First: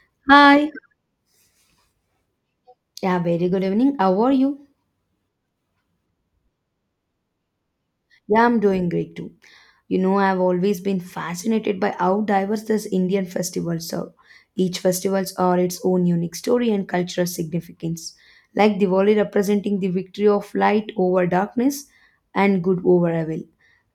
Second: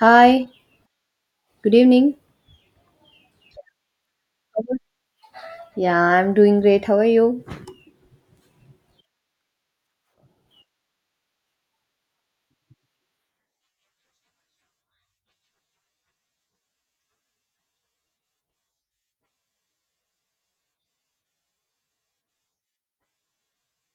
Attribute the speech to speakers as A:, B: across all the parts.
A: Hi,
B: Hi.
A: good evening.
B: Yeah, very good evening. How are
A: How
B: you?
A: are- Yeah, I'm doing great. How are you?
B: Yeah, I'm doing great too. You know, I've always been fascinated by how diverse this Indian festivals are. Each festivals are its own unique story and cultural significance. Like Diwali representing the victory of light over darkness and good over evil.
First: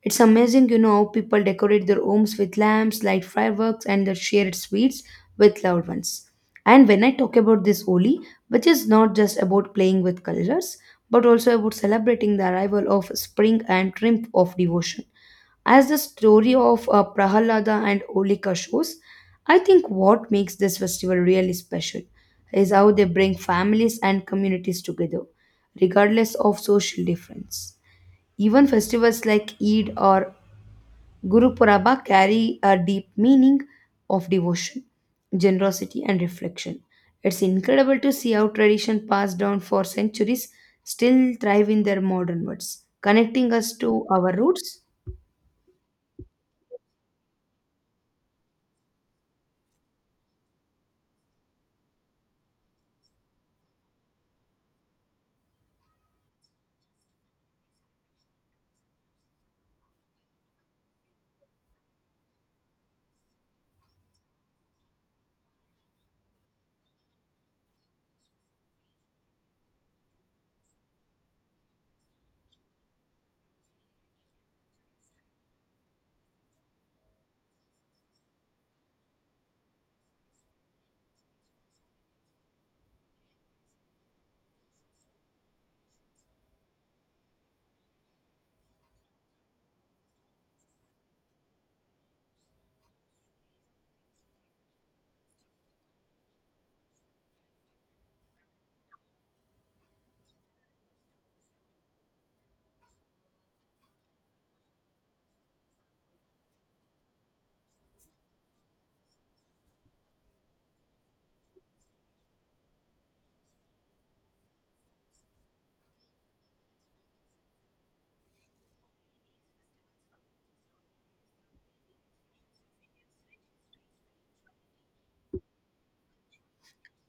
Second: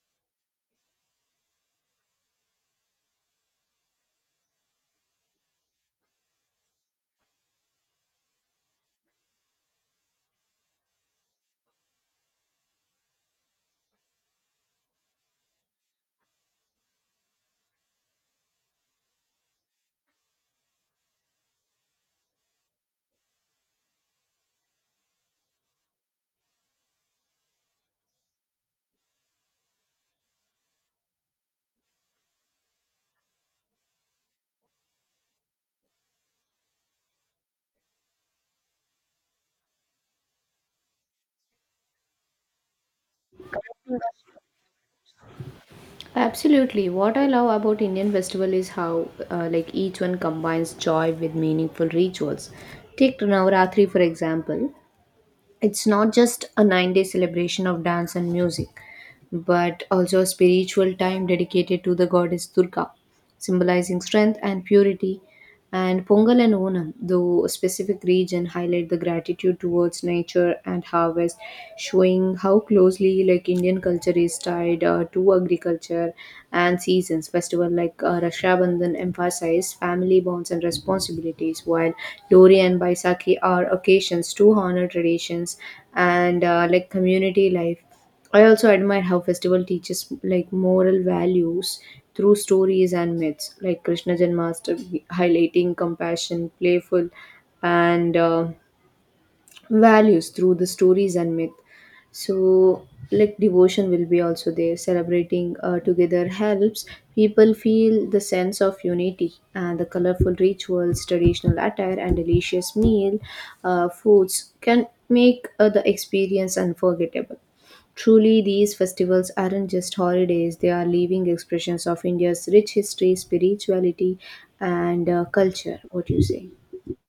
B: It's amazing, how people decorate their homes with lamps, light fireworks, and they share sweets with loved ones. And when I talk about this Holi, which is not just about playing with colors, but also about celebrating the arrival of spring and triumph of devotion. As the story of Prahalada and Olika shows, I think what makes this festival really special is how they bring families and communities together, regardless of social difference. Even festivals like Eid or Gurupuraba carry a deep meaning of devotion, generosity, and reflection. It's incredible to see how tradition passed down for centuries still thrive in their modern words, connecting us to our roots.
A: Absolutely. What I love about Indian festival is how like each one combines joy with meaningful rituals. Take Navaratri for example. It's not just a 9-day celebration of dance and music, but also a spiritual time dedicated to the goddess Durga, symbolizing strength and purity. And Pongal and Onam, though a specific region, highlight the gratitude towards nature and harvest, showing how closely like Indian culture is tied to agriculture and seasons. Festival like Raksha Bandhan emphasize family bonds and responsibilities, while Lori and Baisakhi are occasions to honor traditions and like community life. I also admire how festival teaches like moral values through stories and myths, like Krishna Janmashtami, highlighting compassion, playful, and values through the stories and myth. So, like devotion will be also there. Celebrating together helps people feel the sense of unity, and the colorful rituals, traditional attire, and delicious meal foods can make the experience unforgettable. Truly, these festivals aren't just holidays, they are living expressions of India's rich history, spirituality, and culture. What do you say?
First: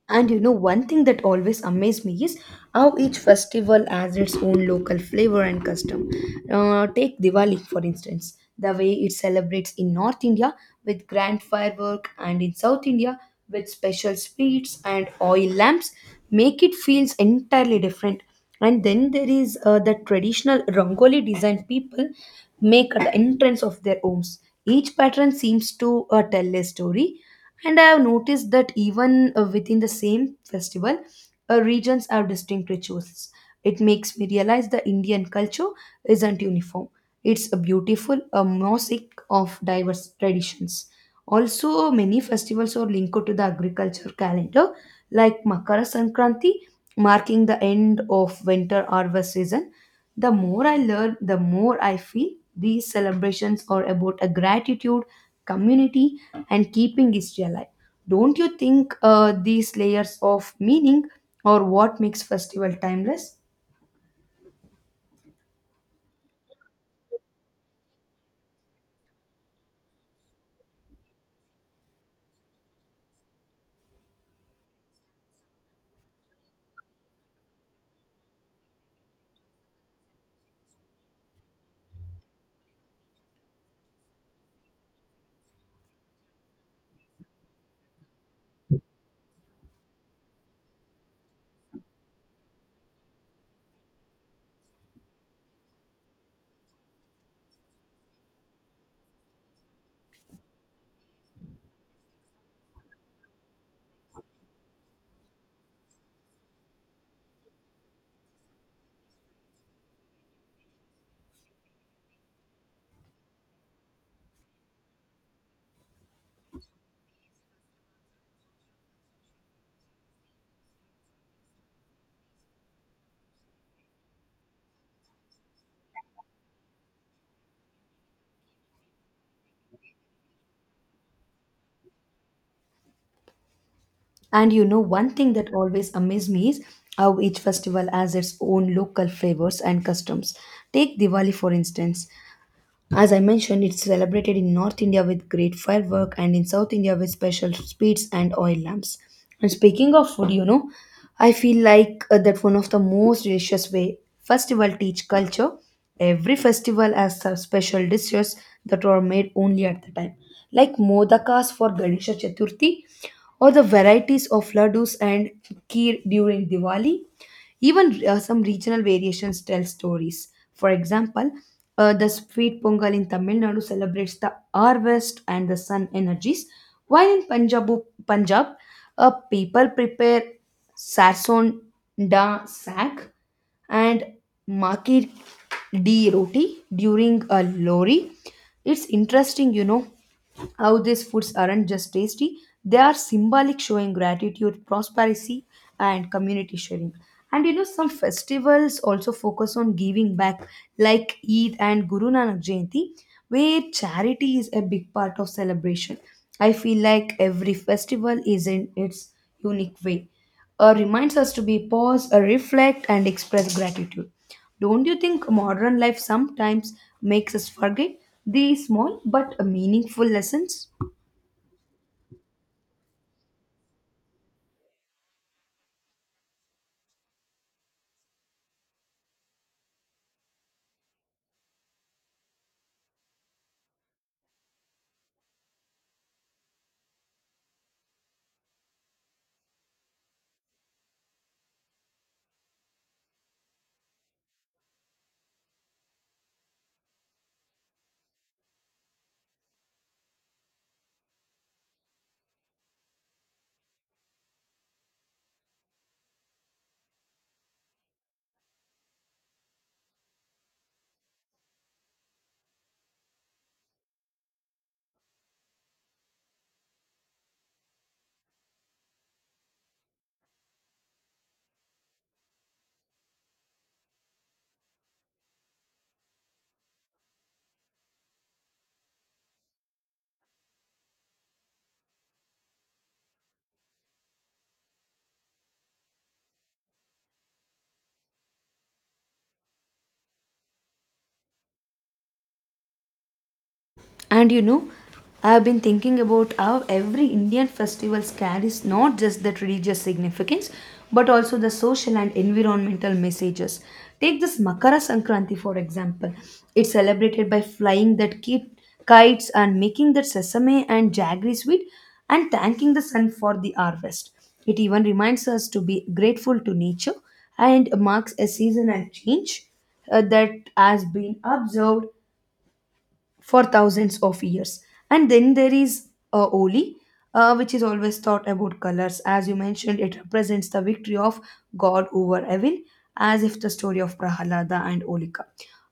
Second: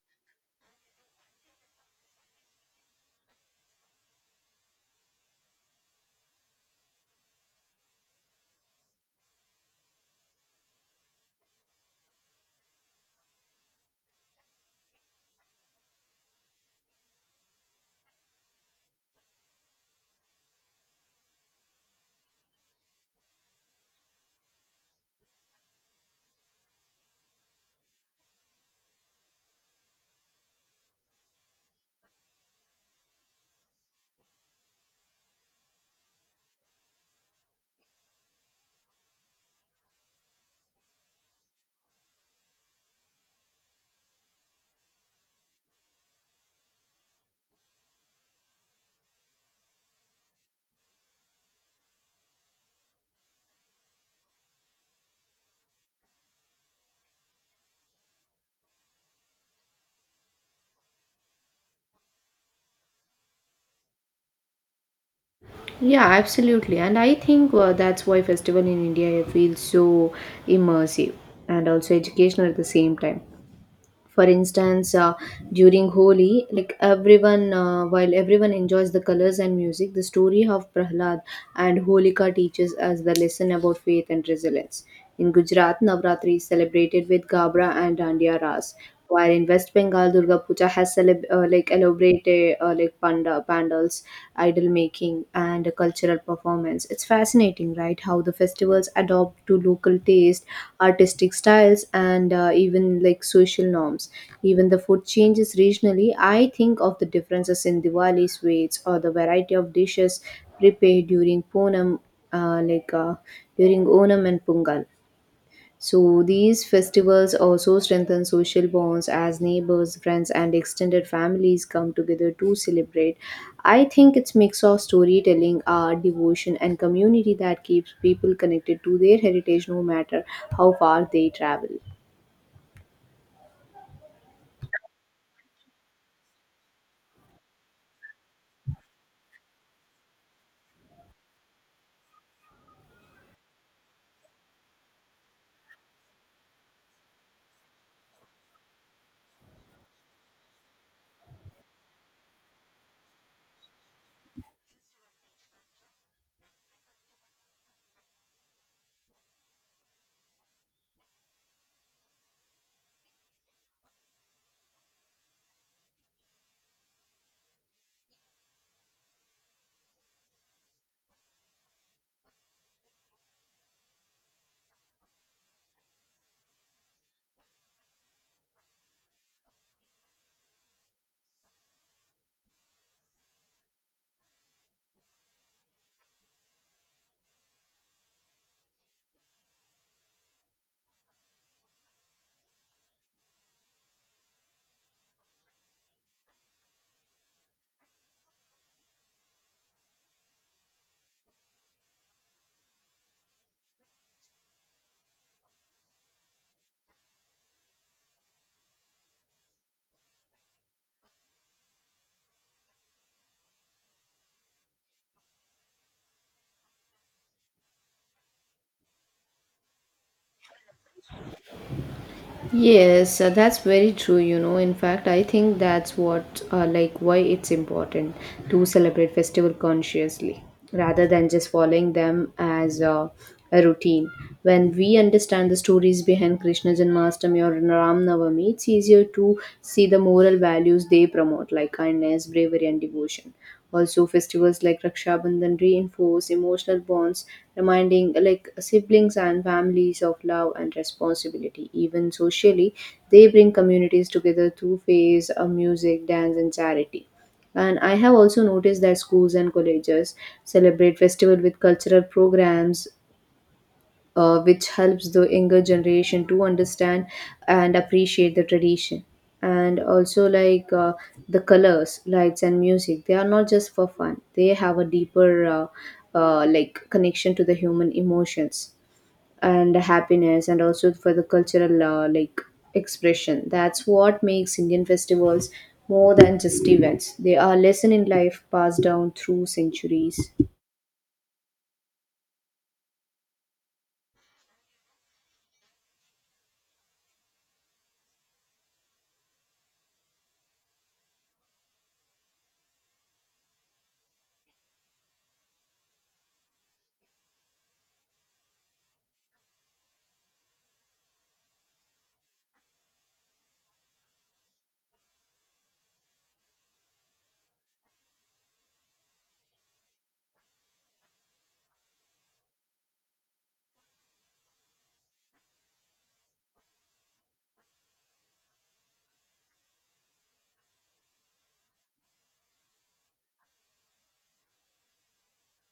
B: And one thing that always amazed me is how each festival has its own local flavor and custom. Take Diwali, for instance, the way it celebrates in North India with grand firework and in South India with special sweets and oil lamps make it feels entirely different. And then there is the traditional Rangoli design people make at the entrance of their homes. Each pattern seems to tell a story, and I have noticed that even within the same festival, regions have distinct rituals. It makes me realize the Indian culture isn't uniform. It's a beautiful a mosaic of diverse traditions. Also, many festivals are linked to the agriculture calendar, like Makara Sankranti, marking the end of winter harvest season. The more I learn, the more I feel these celebrations are about a gratitude, community, and keeping history alive. Don't you think these layers of meaning are what makes festival timeless?
A: Yeah, absolutely. And I think that's why festival in India feels so immersive and also educational at the same time. For instance, during Holi, like everyone while everyone enjoys the colors and music, the story of Prahlad and Holika teaches us the lesson about faith and resilience. In Gujarat, Navratri is celebrated with Gabra and Dandiya Ras, while in West Bengal, Durga Puja has like elaborated like pandals idol making and cultural performance. It's fascinating, right? How the festivals adopt to local taste, artistic styles, and even like social norms. Even the food changes regionally. I think of the differences in Diwali sweets or the variety of dishes prepared during Ponam, like during Onam and Pungal. So these festivals also strengthen social bonds as neighbors, friends, and extended families come together to celebrate. I think it's mix of storytelling, art, devotion, and community that keeps people connected to their heritage no matter how far they travel.
B: And one thing that always amazed me is how each festival has its own local flavors and customs. Take Diwali, for instance. As I mentioned, it's celebrated in North India with great firework and in South India with special sweets and oil lamps. And speaking of food, I feel like that one of the most delicious way festival teach culture. Every festival has some special dishes that were made only at the time, like modakas for Ganesha Chaturthi, or the varieties of laddus and kheer during Diwali. Even some regional variations tell stories. For example, the sweet pongal in Tamil Nadu celebrates the harvest and the sun energies, while in Punjab, Punjab people prepare sarson da sack and Makir D. Roti during a lorry. It's interesting, how these foods aren't just tasty. They are symbolic, showing gratitude, prosperity, and community sharing. And some festivals also focus on giving back, like Eid and Guru Nanak Jayanti, where charity is a big part of celebration. I feel like every festival is in its unique way reminds us to be pause, reflect, and express gratitude. Don't you think modern life sometimes makes us forget these small but meaningful lessons?
A: Yes, that's very true. In fact, I think why it's important to celebrate festival consciously rather than just following them as a routine. When we understand the stories behind Krishna Janmashtami or Ram Navami, it's easier to see the moral values they promote, like kindness, bravery, and devotion. Also, festivals like Raksha Bandhan reinforce emotional bonds, reminding like siblings and families of love and responsibility. Even socially, they bring communities together through phase of music, dance, and charity. And I have also noticed that schools and colleges celebrate festival with cultural programs, which helps the younger generation to understand and appreciate the tradition. And also like, the colors, lights, and music, they are not just for fun. They have a deeper like connection to the human emotions and happiness, and also for the cultural like expression. That's what makes Indian festivals more than just events. They are lesson in life passed down through centuries.
B: And I've been thinking about how every Indian festival carries not just the religious significance but also the social and environmental messages. Take this Makara Sankranti, for example. It's celebrated by flying that kites and making that sesame and jaggery sweet and thanking the sun for the harvest. It even reminds us to be grateful to nature and marks a seasonal change that has been observed for thousands of years. And then there is Oli, which is always thought about colors. As you mentioned, it represents the victory of God over evil, as if the story of Prahalada and Olika.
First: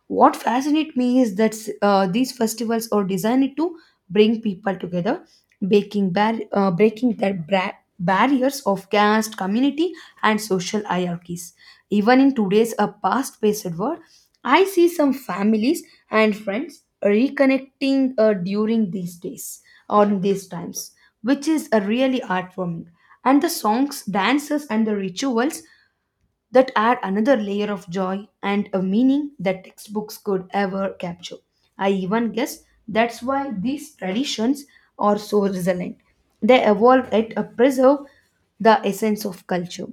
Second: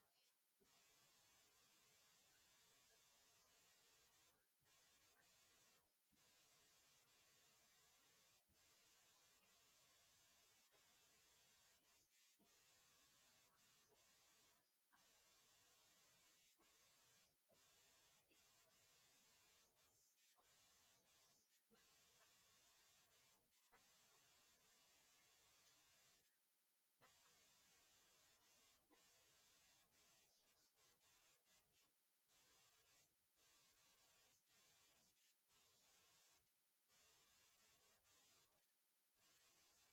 B: What fascinates me is that these festivals are designed to bring people together, breaking the barriers of caste, community, and social hierarchies. Even in today's a fast-paced world, I see some families and friends reconnecting during these days on these times, which is really heartwarming. And the songs, dances, and the rituals that add another layer of joy and a meaning that textbooks could ever capture. I even guess that's why these traditions are so resilient. They evolve yet preserve the essence of culture.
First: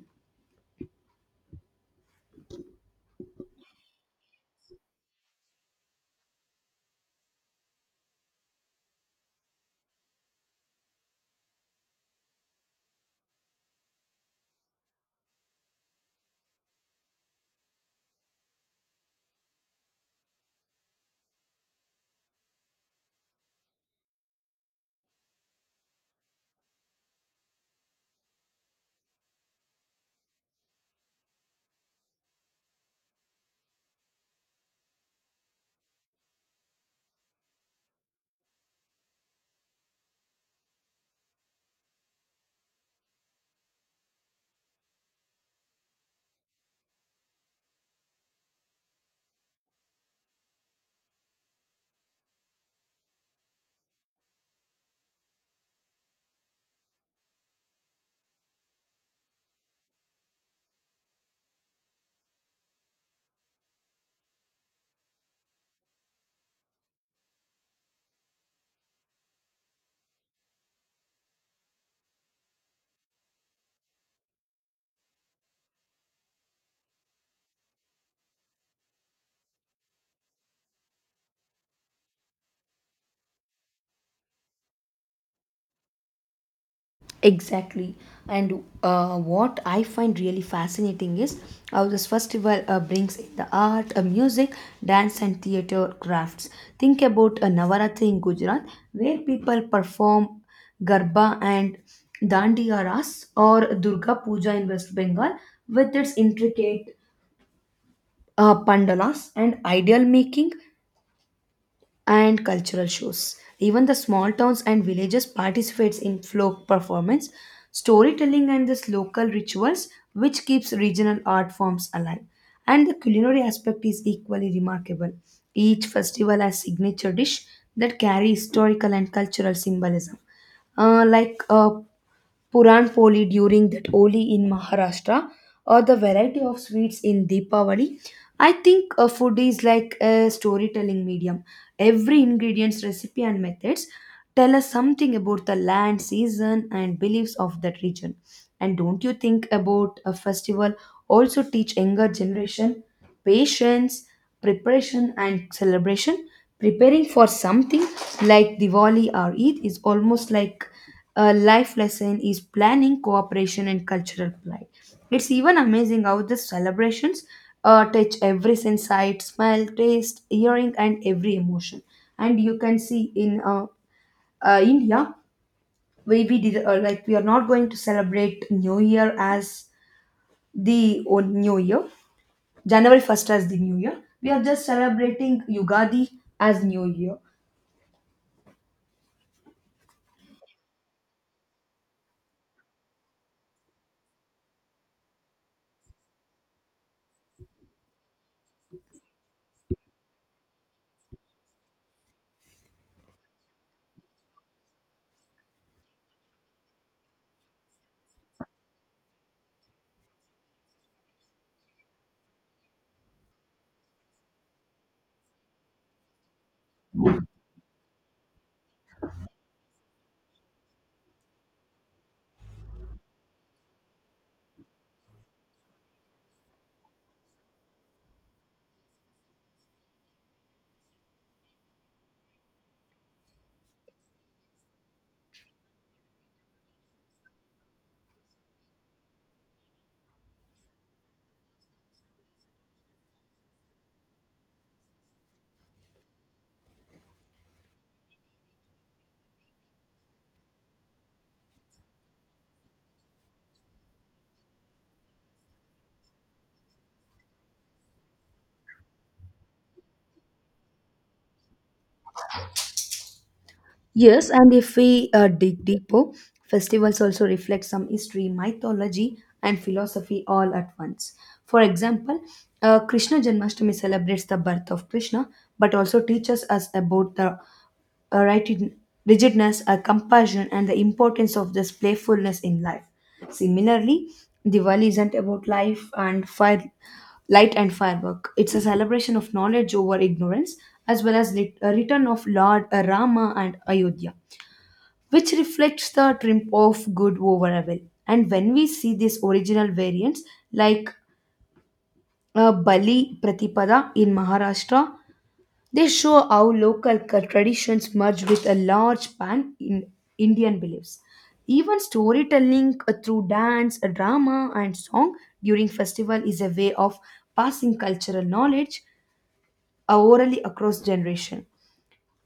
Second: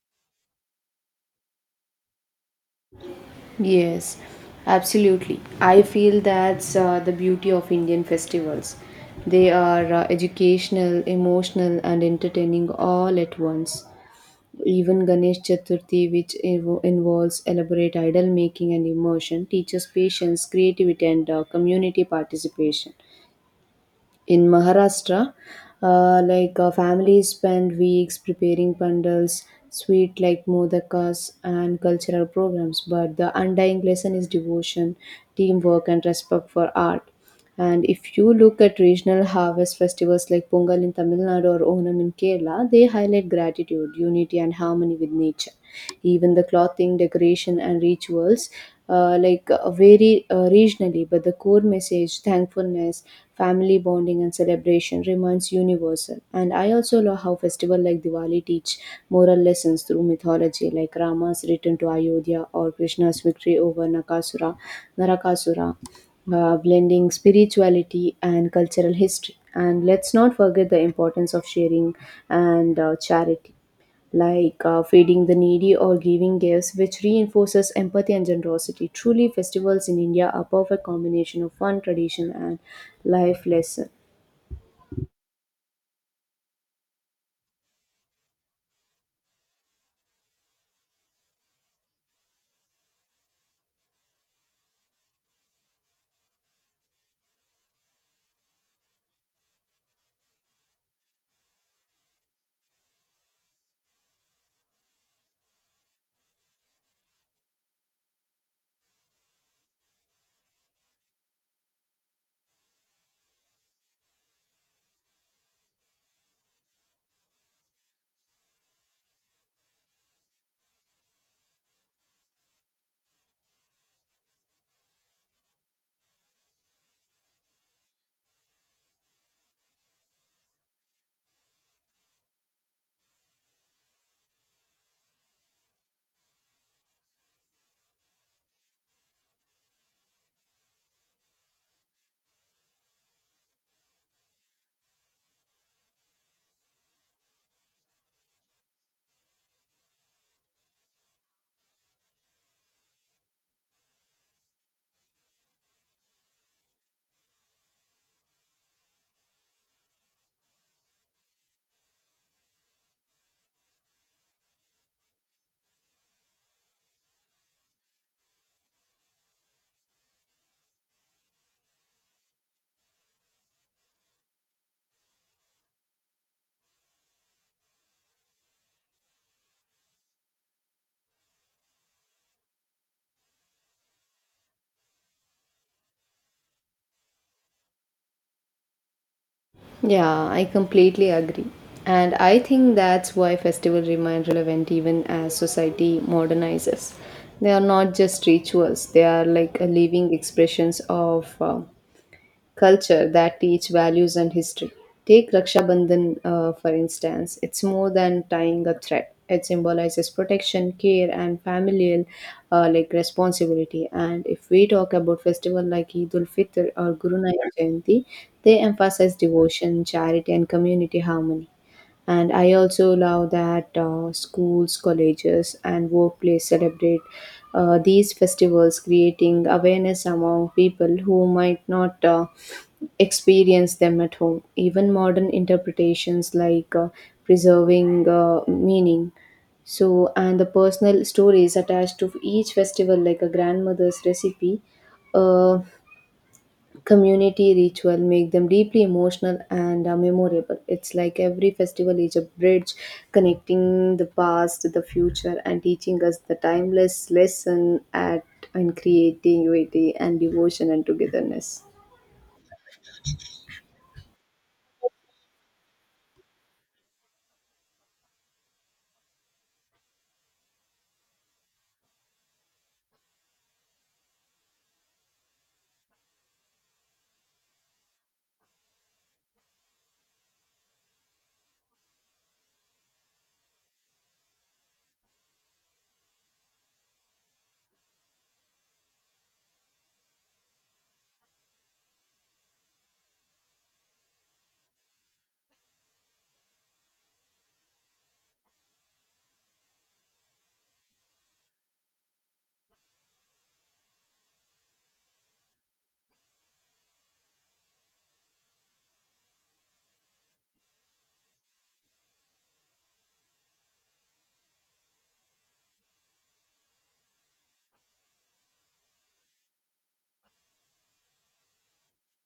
A: Yes, absolutely. I feel that's the beauty of Indian festivals. They are educational, emotional, and entertaining all at once. Even Ganesh Chaturthi, which involves elaborate idol making and immersion, teaches patience, creativity, and community participation. In Maharashtra, like families spend weeks preparing pandals, sweet like modakas, and cultural programs. But the undying lesson is devotion, teamwork, and respect for art. And if you look at regional harvest festivals like Pongal in Tamil Nadu or Onam in Kerala, they highlight gratitude, unity, and harmony with nature. Even the clothing, decoration, and rituals like vary regionally, but the core message, thankfulness, family bonding, and celebration remains universal. And I also love how festival like Diwali teach moral lessons through mythology, like Rama's return to Ayodhya or Krishna's victory over Narakasura, blending spirituality and cultural history. And let's not forget the importance of sharing and charity, like feeding the needy or giving gifts, which reinforces empathy and generosity. Truly, festivals in India are perfect combination of fun, tradition, and life lesson.
B: Exactly. And what I find really fascinating is how this festival brings in the art, music, dance, and theater crafts. Think about a Navaratri in Gujarat, where people perform Garba and Dandiyaras, or Durga Puja in West Bengal, with its intricate pandalas and ideal making and cultural shows. Even the small towns and villages participates in folk performance, storytelling and this local rituals which keeps regional art forms alive. And the culinary aspect is equally remarkable. Each festival has signature dish that carry historical and cultural symbolism. Like Puran Poli during that Oli in Maharashtra, or the variety of sweets in Deepavali. I think a food is like a storytelling medium. Every ingredient's recipe and methods tell us something about the land, season, and beliefs of that region. And don't you think about a festival also teach younger generation patience, preparation, and celebration? Preparing for something like Diwali or Eid is almost like a life lesson is planning, cooperation, and cultural pride. It's even amazing how the celebrations touch every sense, sight, smell, taste, hearing, and every emotion. And you can see in India, we did like we are not going to celebrate New Year as the New Year, January 1st as the New Year. We are just celebrating Yugadi as New Year.
A: Yeah, I completely agree. And I think that's why festivals remain relevant even as society modernizes. They are not just rituals, they are like a living expressions of culture that teach values and history. Take Raksha Bandhan, for instance. It's more than tying a thread. It symbolizes protection, care, and familial like responsibility. And if we talk about festival like Eid ul Fitr or Guru Nanak Jayanti, they emphasize devotion, charity, and community harmony. And I also love that schools, colleges, and workplace celebrate these festivals, creating awareness among people who might not experience them at home. Even modern interpretations like preserving meaning. So, and the personal stories attached to each festival, like a grandmother's recipe, a community ritual, make them deeply emotional and memorable. It's like every festival is a bridge connecting the past to the future and teaching us the timeless lesson at in creativity and devotion and togetherness.
B: Yes, and if we dig deeper, festivals also reflect some history, mythology, and philosophy all at once. For example, Krishna Janmashtami celebrates the birth of Krishna, but also teaches us about the uh, rigid- rigidness, compassion, and the importance of this playfulness in life. Similarly, Diwali isn't about life and fire, light and firework. It's a celebration of knowledge over ignorance, as well as a return of Lord Rama and Ayodhya, which reflects the triumph of good over evil. And when we see these original variants, like Bali Pratipada in Maharashtra, they show how local traditions merge with a large pan in Indian beliefs. Even storytelling through dance, drama, and song during festival is a way of passing cultural knowledge orally across generation.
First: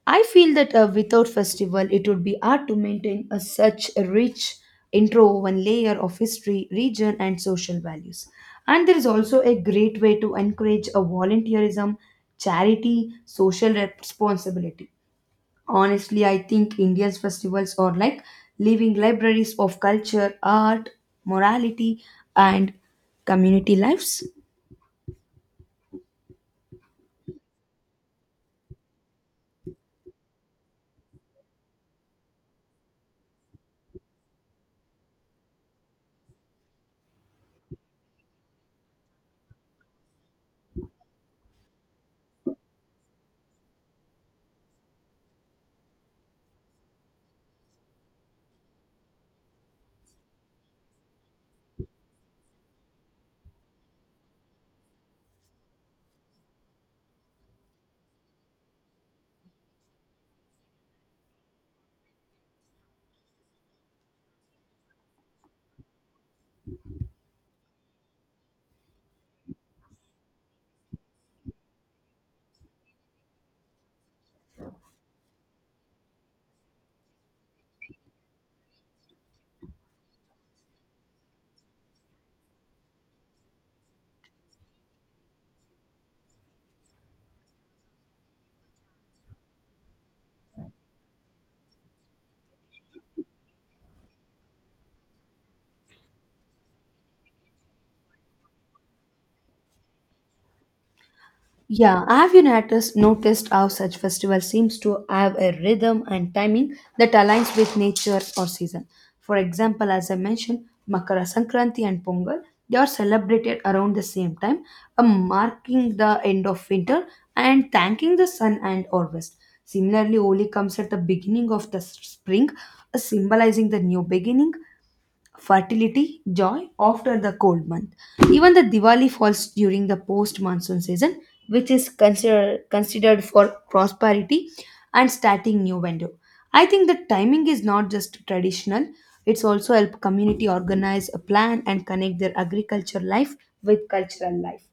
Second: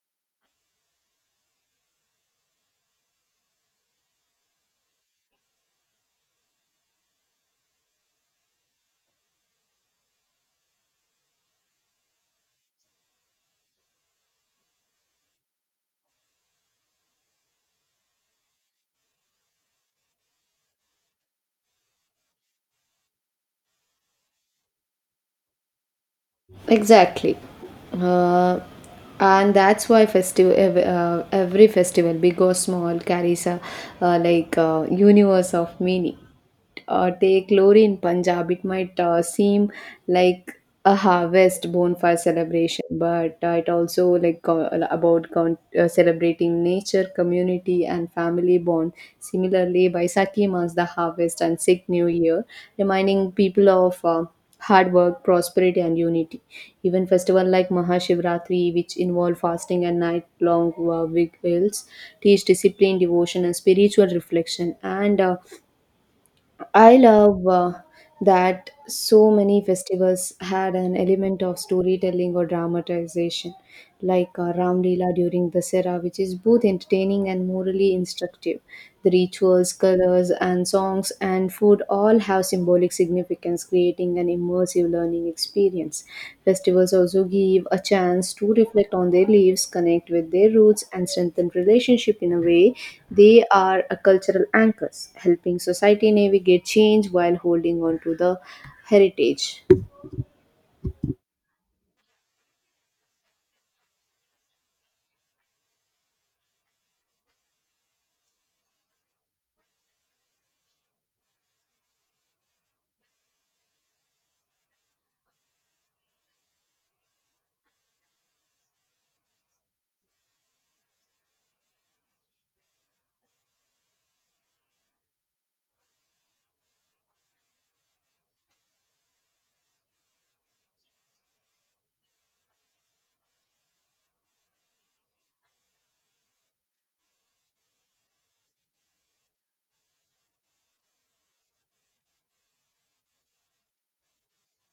B: I feel that without festival, it would be hard to maintain a, such a rich intro one layer of history, region, and social values. And there is also a great way to encourage a volunteerism, charity, social responsibility. Honestly, I think Indians festivals are like living libraries of culture, art, morality, and community lives.
A: Exactly. Uh, and that's why every festival, big or small, carries a like universe of meaning. Take Lori in Punjab, it might seem like a harvest bonfire celebration, but it also celebrating nature, community, and family bond. Similarly, Baisakhi marks the harvest and Sikh New Year, reminding people of hard work, prosperity, and unity. Even festival like Mahashivratri, which involve fasting and night-long vigils, teach discipline, devotion, and spiritual reflection. And I love that so many festivals had an element of storytelling or dramatization, like Ram Leela during Dasera, which is both entertaining and morally instructive. The rituals, colors, and songs and food all have symbolic significance, creating an immersive learning experience. Festivals also give a chance to reflect on their lives, connect with their roots, and strengthen relationship in a way they are a cultural anchors, helping society navigate change while holding on to the heritage.
B: Yeah, have you noticed how such festival seems to have a rhythm and timing that aligns with nature or season? For example, as I mentioned, Makara Sankranti and Pongal, they are celebrated around the same time, marking the end of winter and thanking the sun and harvest. Similarly, Holi comes at the beginning of the spring, symbolizing the new beginning, fertility, joy after the cold month. Even the Diwali falls during the post monsoon season, which is considered for prosperity and starting new window. I think the timing is not just traditional, it's also help community organize a plan and connect their agriculture life with cultural life.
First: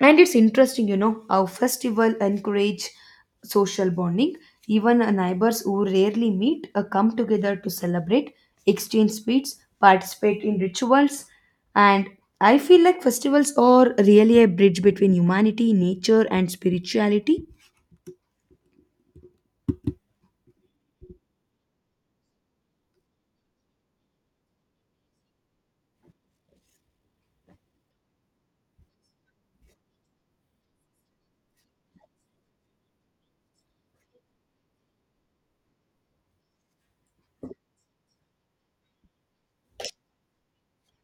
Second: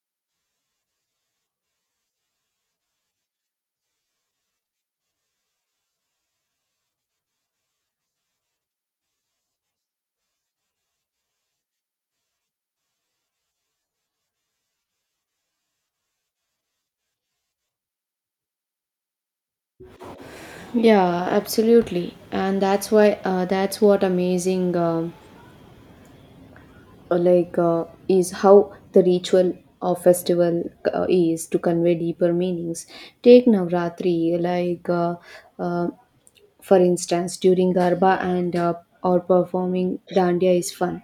B: And it's interesting, how festival encourage social bonding. Even neighbors who rarely meet come together to celebrate, exchange sweets, participate in rituals, and I feel like festivals are really a bridge between humanity, nature, and spirituality.
A: Yeah, absolutely, and that's why that's what amazing. Like, is how the ritual or festival is to convey deeper meanings. Take Navratri, like, uh, for instance. During Garba and or performing Dandiya is fun,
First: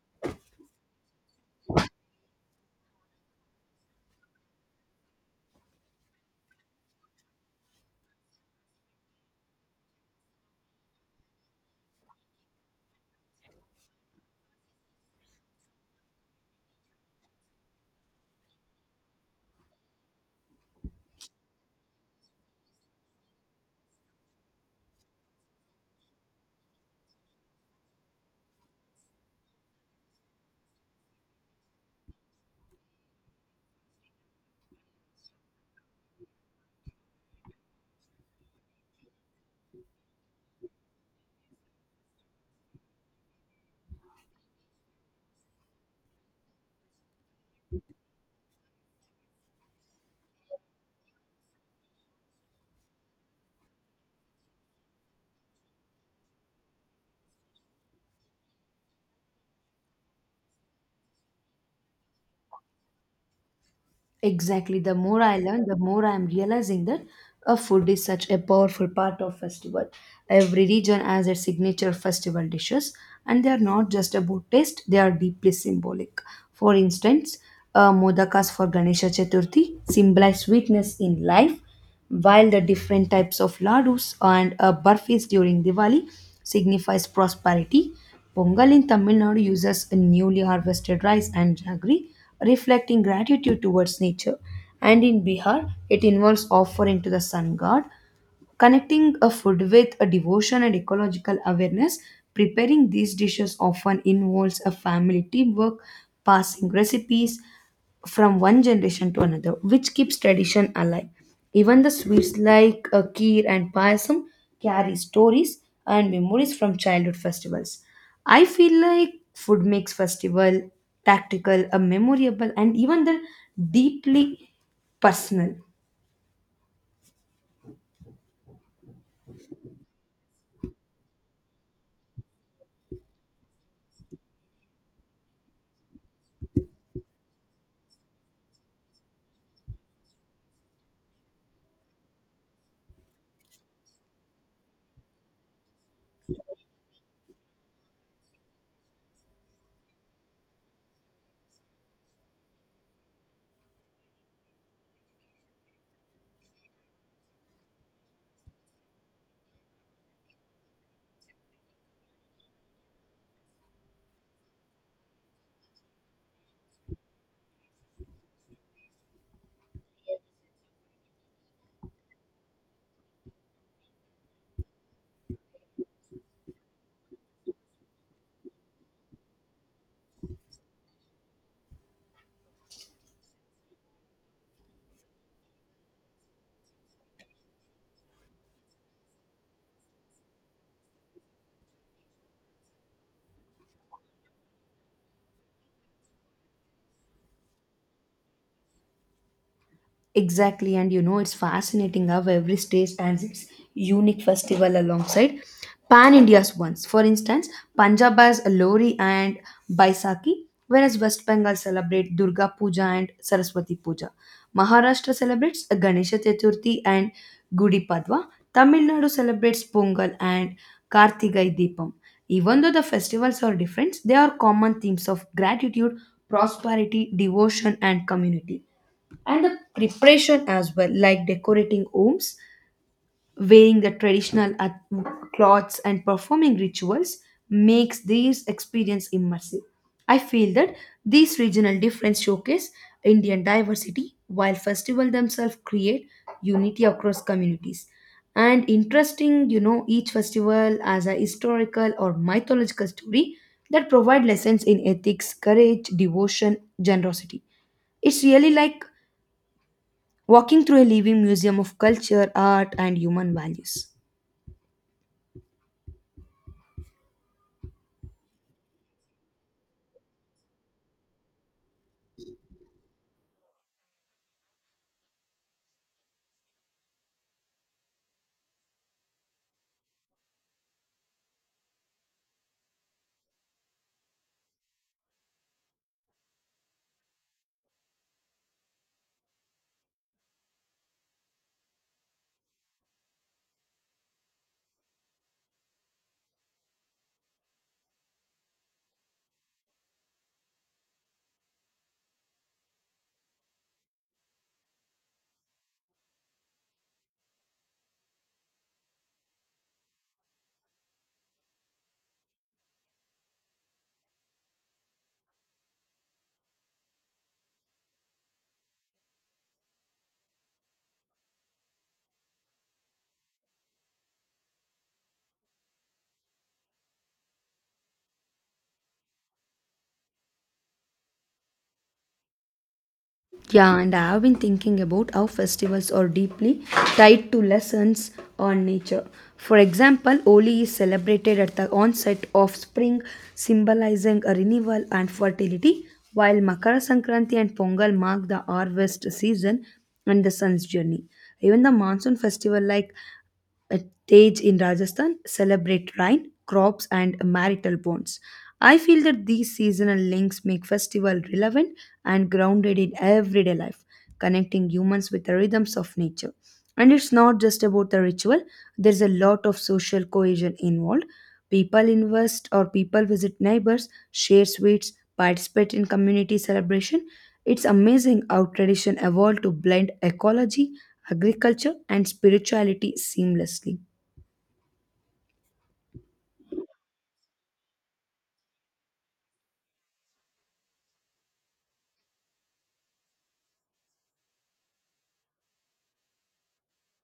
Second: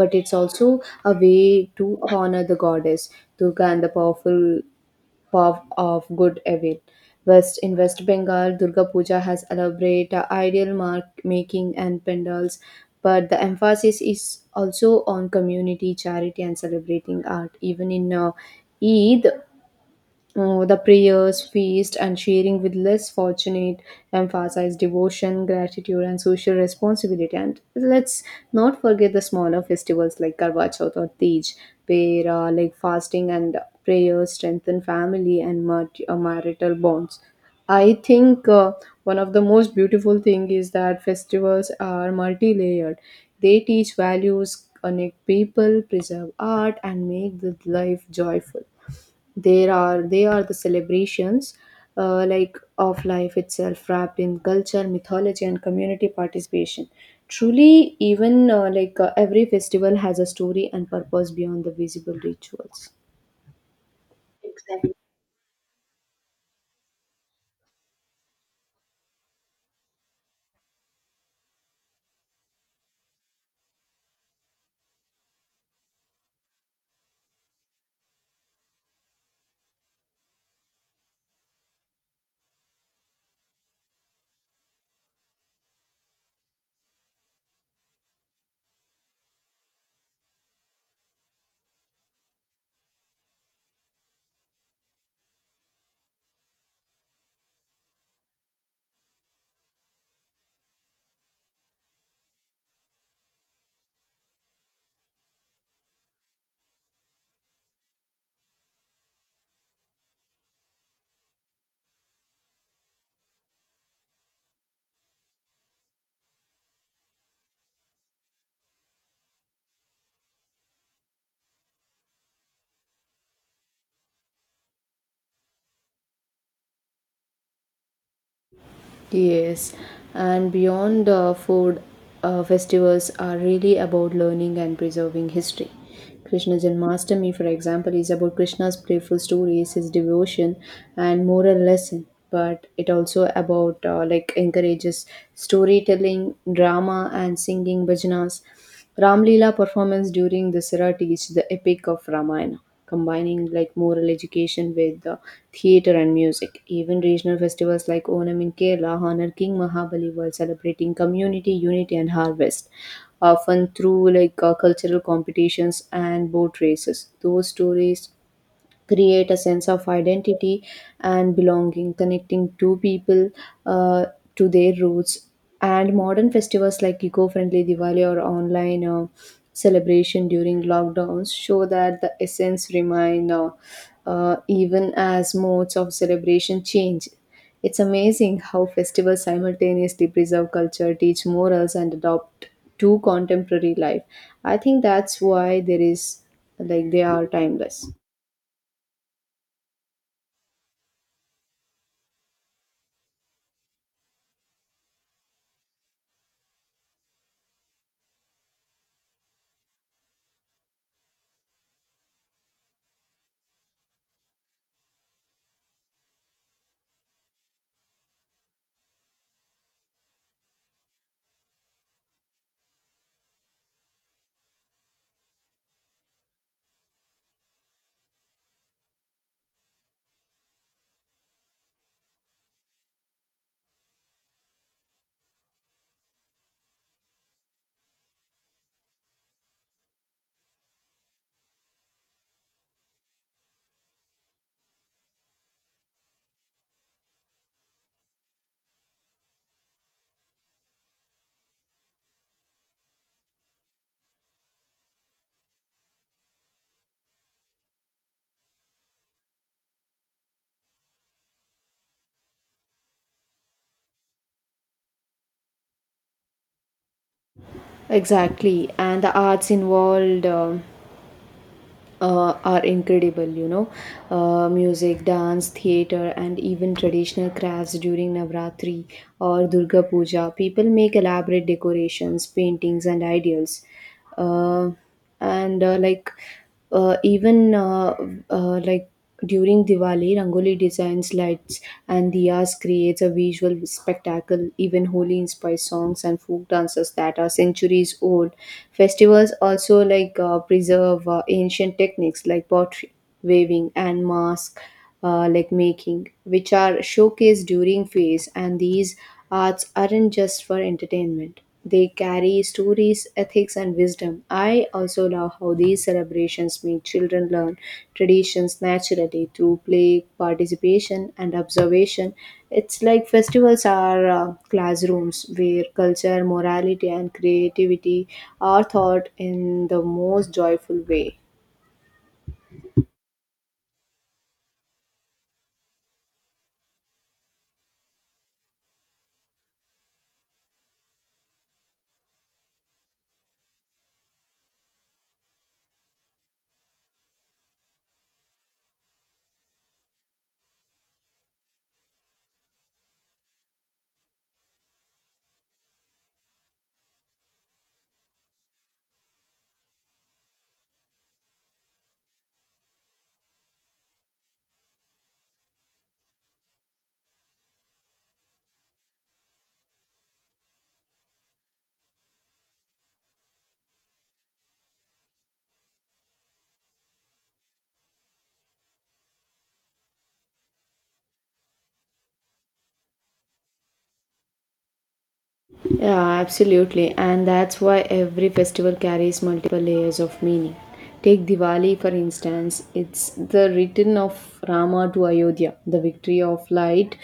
A: but it's also a way to honor the goddess Durga and the powerful pav of good evil. West in West Bengal, Durga Puja has elaborate ideal mark making and pendals, but the emphasis is also on community charity and celebrating art. Even in Eid, the prayers, feast, and sharing with less fortunate emphasize devotion, gratitude, and social responsibility. And let's not forget the smaller festivals like Karwa Chauth or Tej, where like fasting and prayers strengthen family and marital bonds. I think one of the most beautiful thing is that festivals are multi-layered. They teach values, connect people, preserve art, and make the life joyful. There are They are the celebrations, like of life itself, wrapped in culture, mythology, and community participation. Truly, even like every festival has a story and purpose beyond the visible rituals.
B: Exactly.
A: Exactly.
B: The more I learn, the more I'm realizing that a food is such a powerful part of festival. Every region has its signature festival dishes, and they are not just about taste; they are deeply symbolic. For instance, modakas for Ganesha Chaturthi symbolize sweetness in life, while the different types of laddus and burfis during Diwali signifies prosperity. Pongal in Tamil Nadu uses a newly harvested rice and jaggery, reflecting gratitude towards nature. And in Bihar, it involves offering to the sun god, connecting a food with a devotion and ecological awareness, preparing these dishes often involves a family teamwork, passing recipes from one generation to another, which keeps tradition alive. Even the sweets like a kheer and payasam carry stories and memories from childhood festivals. I feel like food makes festival tactical, a memorable, and even the deeply personal.
A: Yes, and beyond food, festivals are really about learning and preserving history. Krishna Janmashtami, for example, is about Krishna's playful stories, his devotion, and moral lesson. But it also about like encourages storytelling, drama, and singing bhajanas. Ramlila performance during the Dasara teach the epic of Ramayana, combining like moral education with theatre and music. Even regional festivals like Onam in Kerala honor King Mahabali while celebrating community unity and harvest, often through like cultural competitions and boat races. Those stories create a sense of identity and belonging, connecting two people uh, to their roots. And modern festivals like eco friendly Diwali or online celebration during lockdowns show that the essence remain even as modes of celebration change. It's amazing how festivals simultaneously preserve culture, teach morals, and adopt to contemporary life. I think that's why there is like they are timeless.
B: Exactly, and it's fascinating how every state has its unique festival alongside Pan India's ones. For instance, Punjab has Lori and Baisakhi, whereas West Bengal celebrate Durga Puja and Saraswati Puja. Maharashtra celebrates Ganesha Chaturthi and Gudi Padwa. Tamil Nadu celebrates Pongal and Kartigai Deepam. Even though the festivals are different, they are common themes of gratitude, prosperity, devotion, and community and the preparation as well, like decorating homes, wearing the traditional clothes, and performing rituals, makes these experience immersive. I feel that these regional differences showcase Indian diversity, while festivals themselves create unity across communities. And interesting, you know, each festival as a historical or mythological story that provide lessons in ethics, courage, devotion, generosity it's really like walking through a living museum of culture, art, and human values.
A: Exactly, and the arts involved are incredible. Music, dance, theater, and even traditional crafts during Navratri or Durga Puja. People make elaborate decorations, paintings, and ideals. Uh, and like even like, during Diwali, Rangoli designs lights and diyas creates a visual spectacle. Even Holi inspires songs and folk dances that are centuries old. Festivals also like preserve ancient techniques like pottery, weaving, and mask like making, which are showcased during fairs. And these arts aren't just for entertainment; they carry stories, ethics, and wisdom. I also love how these celebrations make children learn traditions naturally through play, participation, and observation. It's like festivals are classrooms where culture, morality, and creativity are taught in the most joyful way.
B: Yeah, and I have been thinking about how festivals are deeply tied to lessons on nature. For example, Holi is celebrated at the onset of spring, symbolizing a renewal and fertility, while Makara Sankranti and Pongal mark the harvest season and the sun's journey. Even the monsoon festival like a Tej in Rajasthan celebrate rain, crops, and marital bonds. I feel that these seasonal links make festival relevant and grounded in everyday life, connecting humans with the rhythms of nature. And it's not just about the ritual, there's a lot of social cohesion involved. People invest or people visit neighbors, share sweets, participate in community celebration. It's amazing how tradition evolved to blend ecology agriculture and spirituality seamlessly.
A: Yeah, absolutely. And that's why every festival carries multiple layers of meaning. Take Diwali, for instance, it's the return of Rama to Ayodhya, the victory of light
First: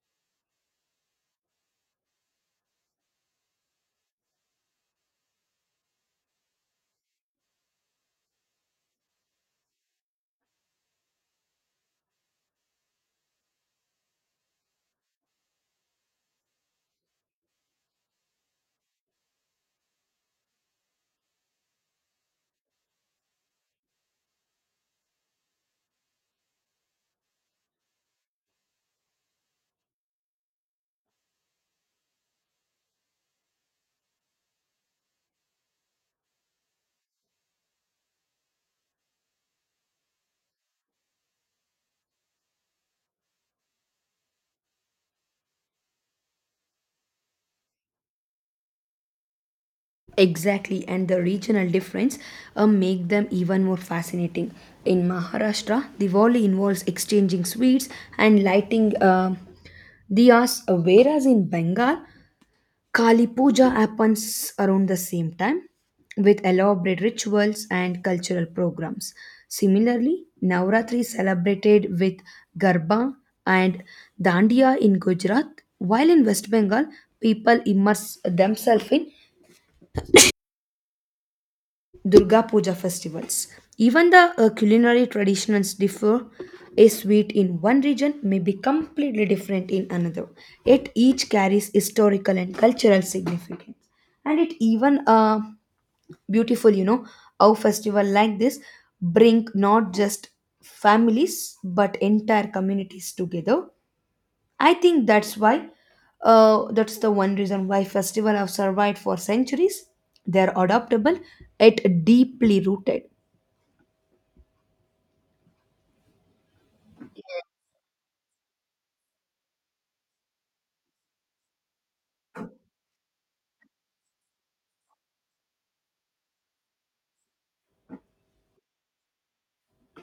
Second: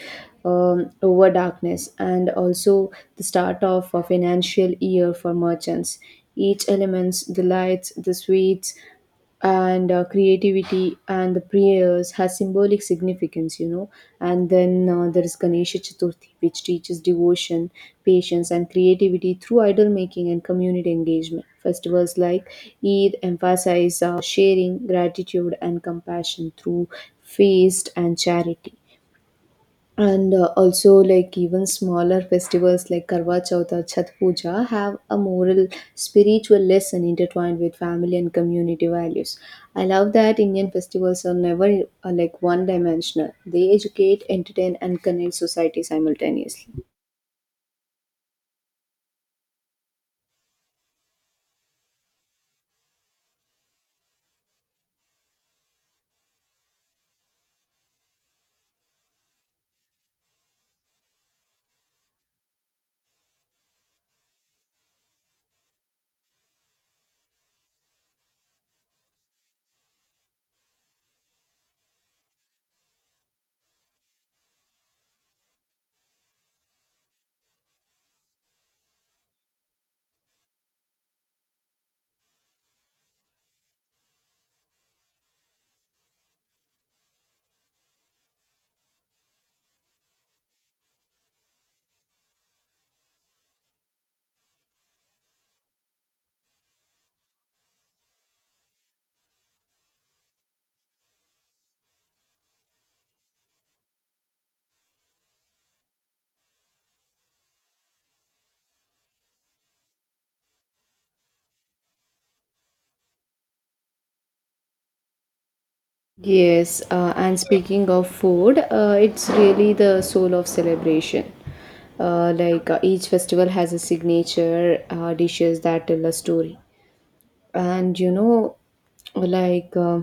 A: over darkness, and also the start of a financial year for merchants. Each elements, the lights, the sweets, and creativity and the prayers has symbolic significance. And then there is Ganesha Chaturthi, which teaches devotion, patience, and creativity through idol making and community engagement. Festivals like Eid emphasize sharing, gratitude, and compassion through feast and charity. And also, like, even smaller festivals like Karwa Chauth or Chhat Puja have a moral, spiritual lesson intertwined with family and community values. I love that Indian festivals are never like one-dimensional. They educate, entertain, and connect society simultaneously.
B: Exactly, and the regional difference make them even more fascinating. In Maharashtra, Diwali involves exchanging sweets and lighting diyas, whereas in Bengal, Kali Puja happens around the same time with elaborate rituals and cultural programs. Similarly, Navratri is celebrated with Garba and Dandiya in Gujarat, while in West Bengal, people immerse themselves in Durga Puja festivals. Even the culinary traditions differ. A sweet in one region may be completely different in another, yet each carries historical and cultural significance. And it even beautiful, you know, how festival like this bring not just families but entire communities together. I think that's why, that's the one reason why festivals have survived for centuries. They're adaptable, yet deeply rooted.
A: Yes, and speaking of food, it's really the soul of celebration. Like, each festival has a signature dishes that tell a story. And like uh,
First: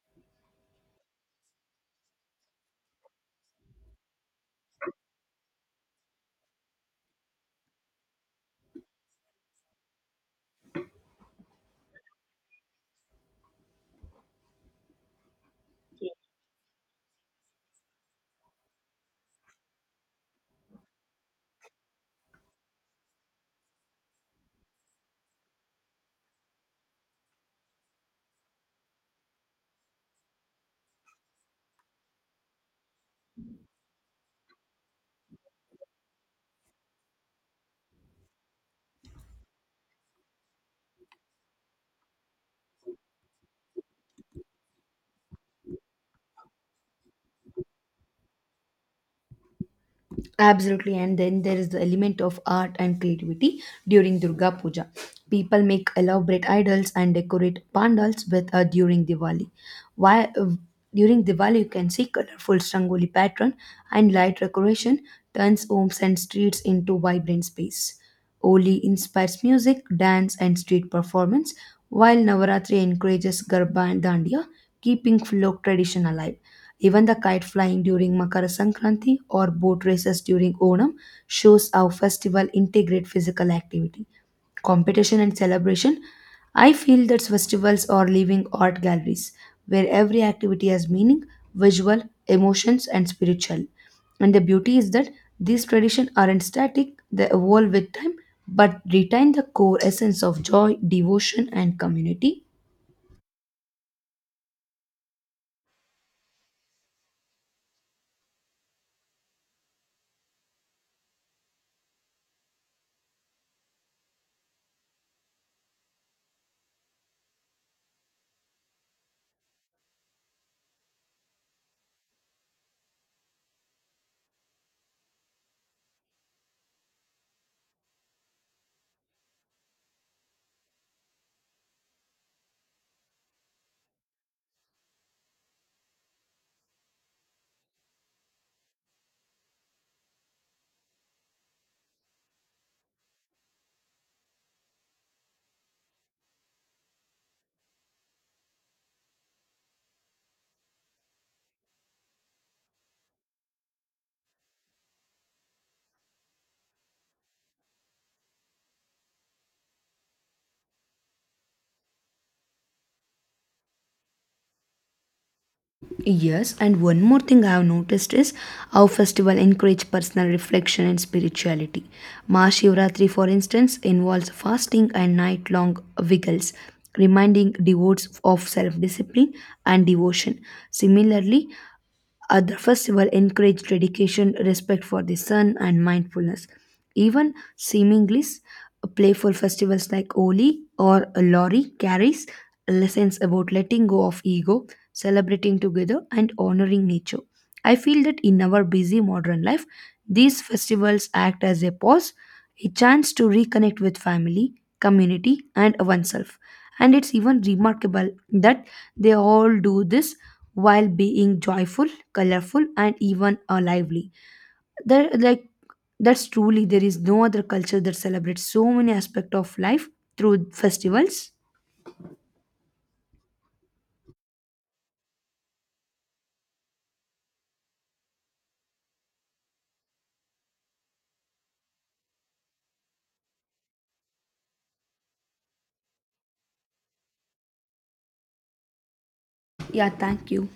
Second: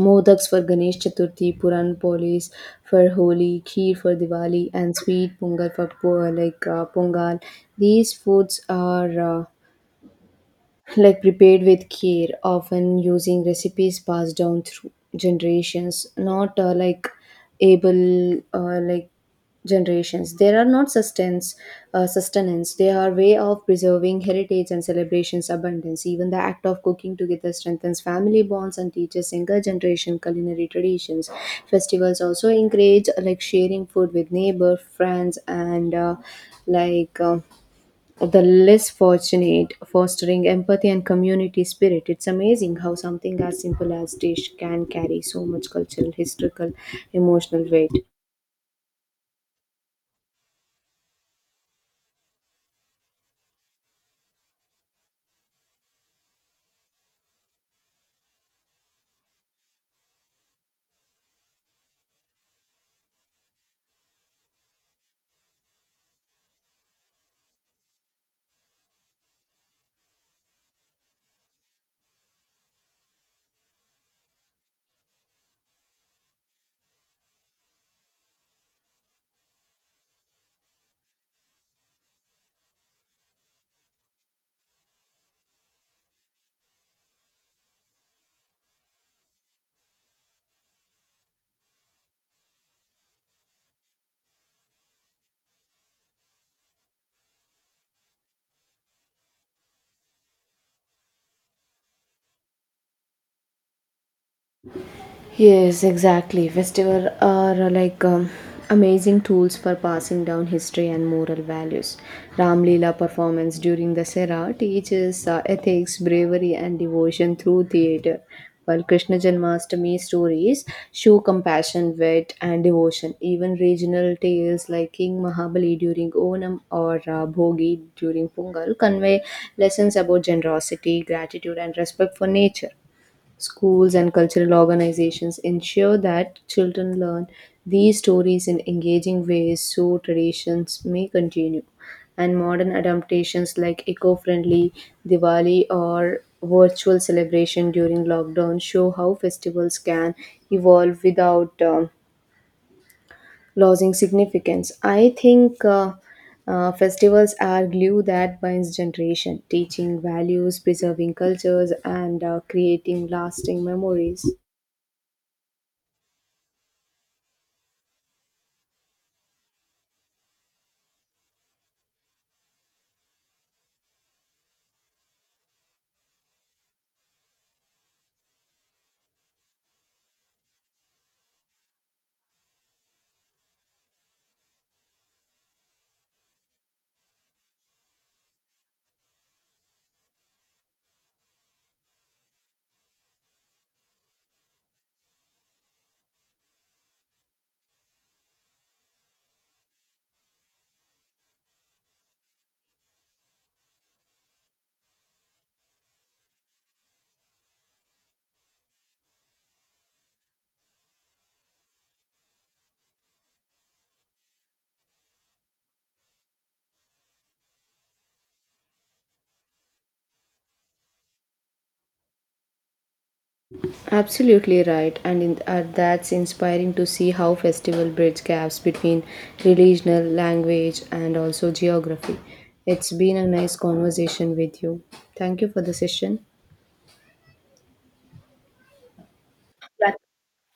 A: modaks for Ganesh Chaturthi, puran polis for Holi, kheer for Diwali, and sweet pongal for pongal. These foods are like prepared with care, often using recipes passed down through generations, not like able like generations. There are not sustenance. They are way of preserving heritage and celebrations abundance. Even the act of cooking together strengthens family bonds and teaches younger generation culinary traditions. Festivals also encourage like sharing food with neighbor, friends, and like. um the less fortunate, fostering empathy and community spirit. It's amazing how something as simple as dish can carry so much cultural, historical, emotional weight.
B: Absolutely, and then there is the element of art and creativity during Durga Puja. People make elaborate idols and decorate pandals with during Diwali. Why during Diwali you can see colorful Strangoli pattern and light decoration turns homes and streets into vibrant space. Oli inspires music, dance, and street performance, while Navaratri encourages Garba and Dandiya, keeping folk tradition alive. Even the kite flying during Makara Sankranti or boat races during Onam shows how festival integrate physical activity competition and celebration. I feel that festivals are living art galleries where every activity has meaning, visual, emotions, and spiritual. And the beauty is that these traditions aren't static, they evolve with time but retain the core essence of joy, devotion, and community.
A: Yes, exactly. Festivals are like amazing tools for passing down history and moral values. Ram Leela performance during the Sera teaches ethics, bravery, and devotion through theatre, while Krishna Janmashtami stories show compassion, wit, and devotion. Even regional tales like King Mahabali during Onam or Bhogi during Pongal convey lessons about generosity, gratitude, and respect for nature. Schools and cultural organizations ensure that children learn these stories in engaging ways so traditions may continue. And modern adaptations like eco friendly Diwali or virtual celebration during lockdown show how festivals can evolve without losing significance. I think. Festivals are glue that binds generation, teaching values, preserving cultures, and creating lasting memories.
B: Yes, and one more thing I have noticed is how festival encourage personal reflection and spirituality. Mahashivratri, for instance, involves fasting and night-long vigils, reminding devotees of self-discipline and devotion. Similarly, other festival encourage dedication, respect for the sun, and mindfulness. Even seemingly playful festivals like Oli or Lori carries lessons about letting go of ego, celebrating together, and honoring nature. I feel that in our busy modern life, these festivals act as a pause, a chance to reconnect with family, community, and oneself. And it's even remarkable that they all do this while being joyful, colorful, and even lively. They're like that's truly there is no other culture that celebrates so many aspects of life through festivals.
A: Absolutely right, and that's inspiring to see how festival bridge gaps between regional language and also geography. It's been a nice conversation with you. Thank you for the session.
B: Yeah,
A: Yeah,
B: thank you.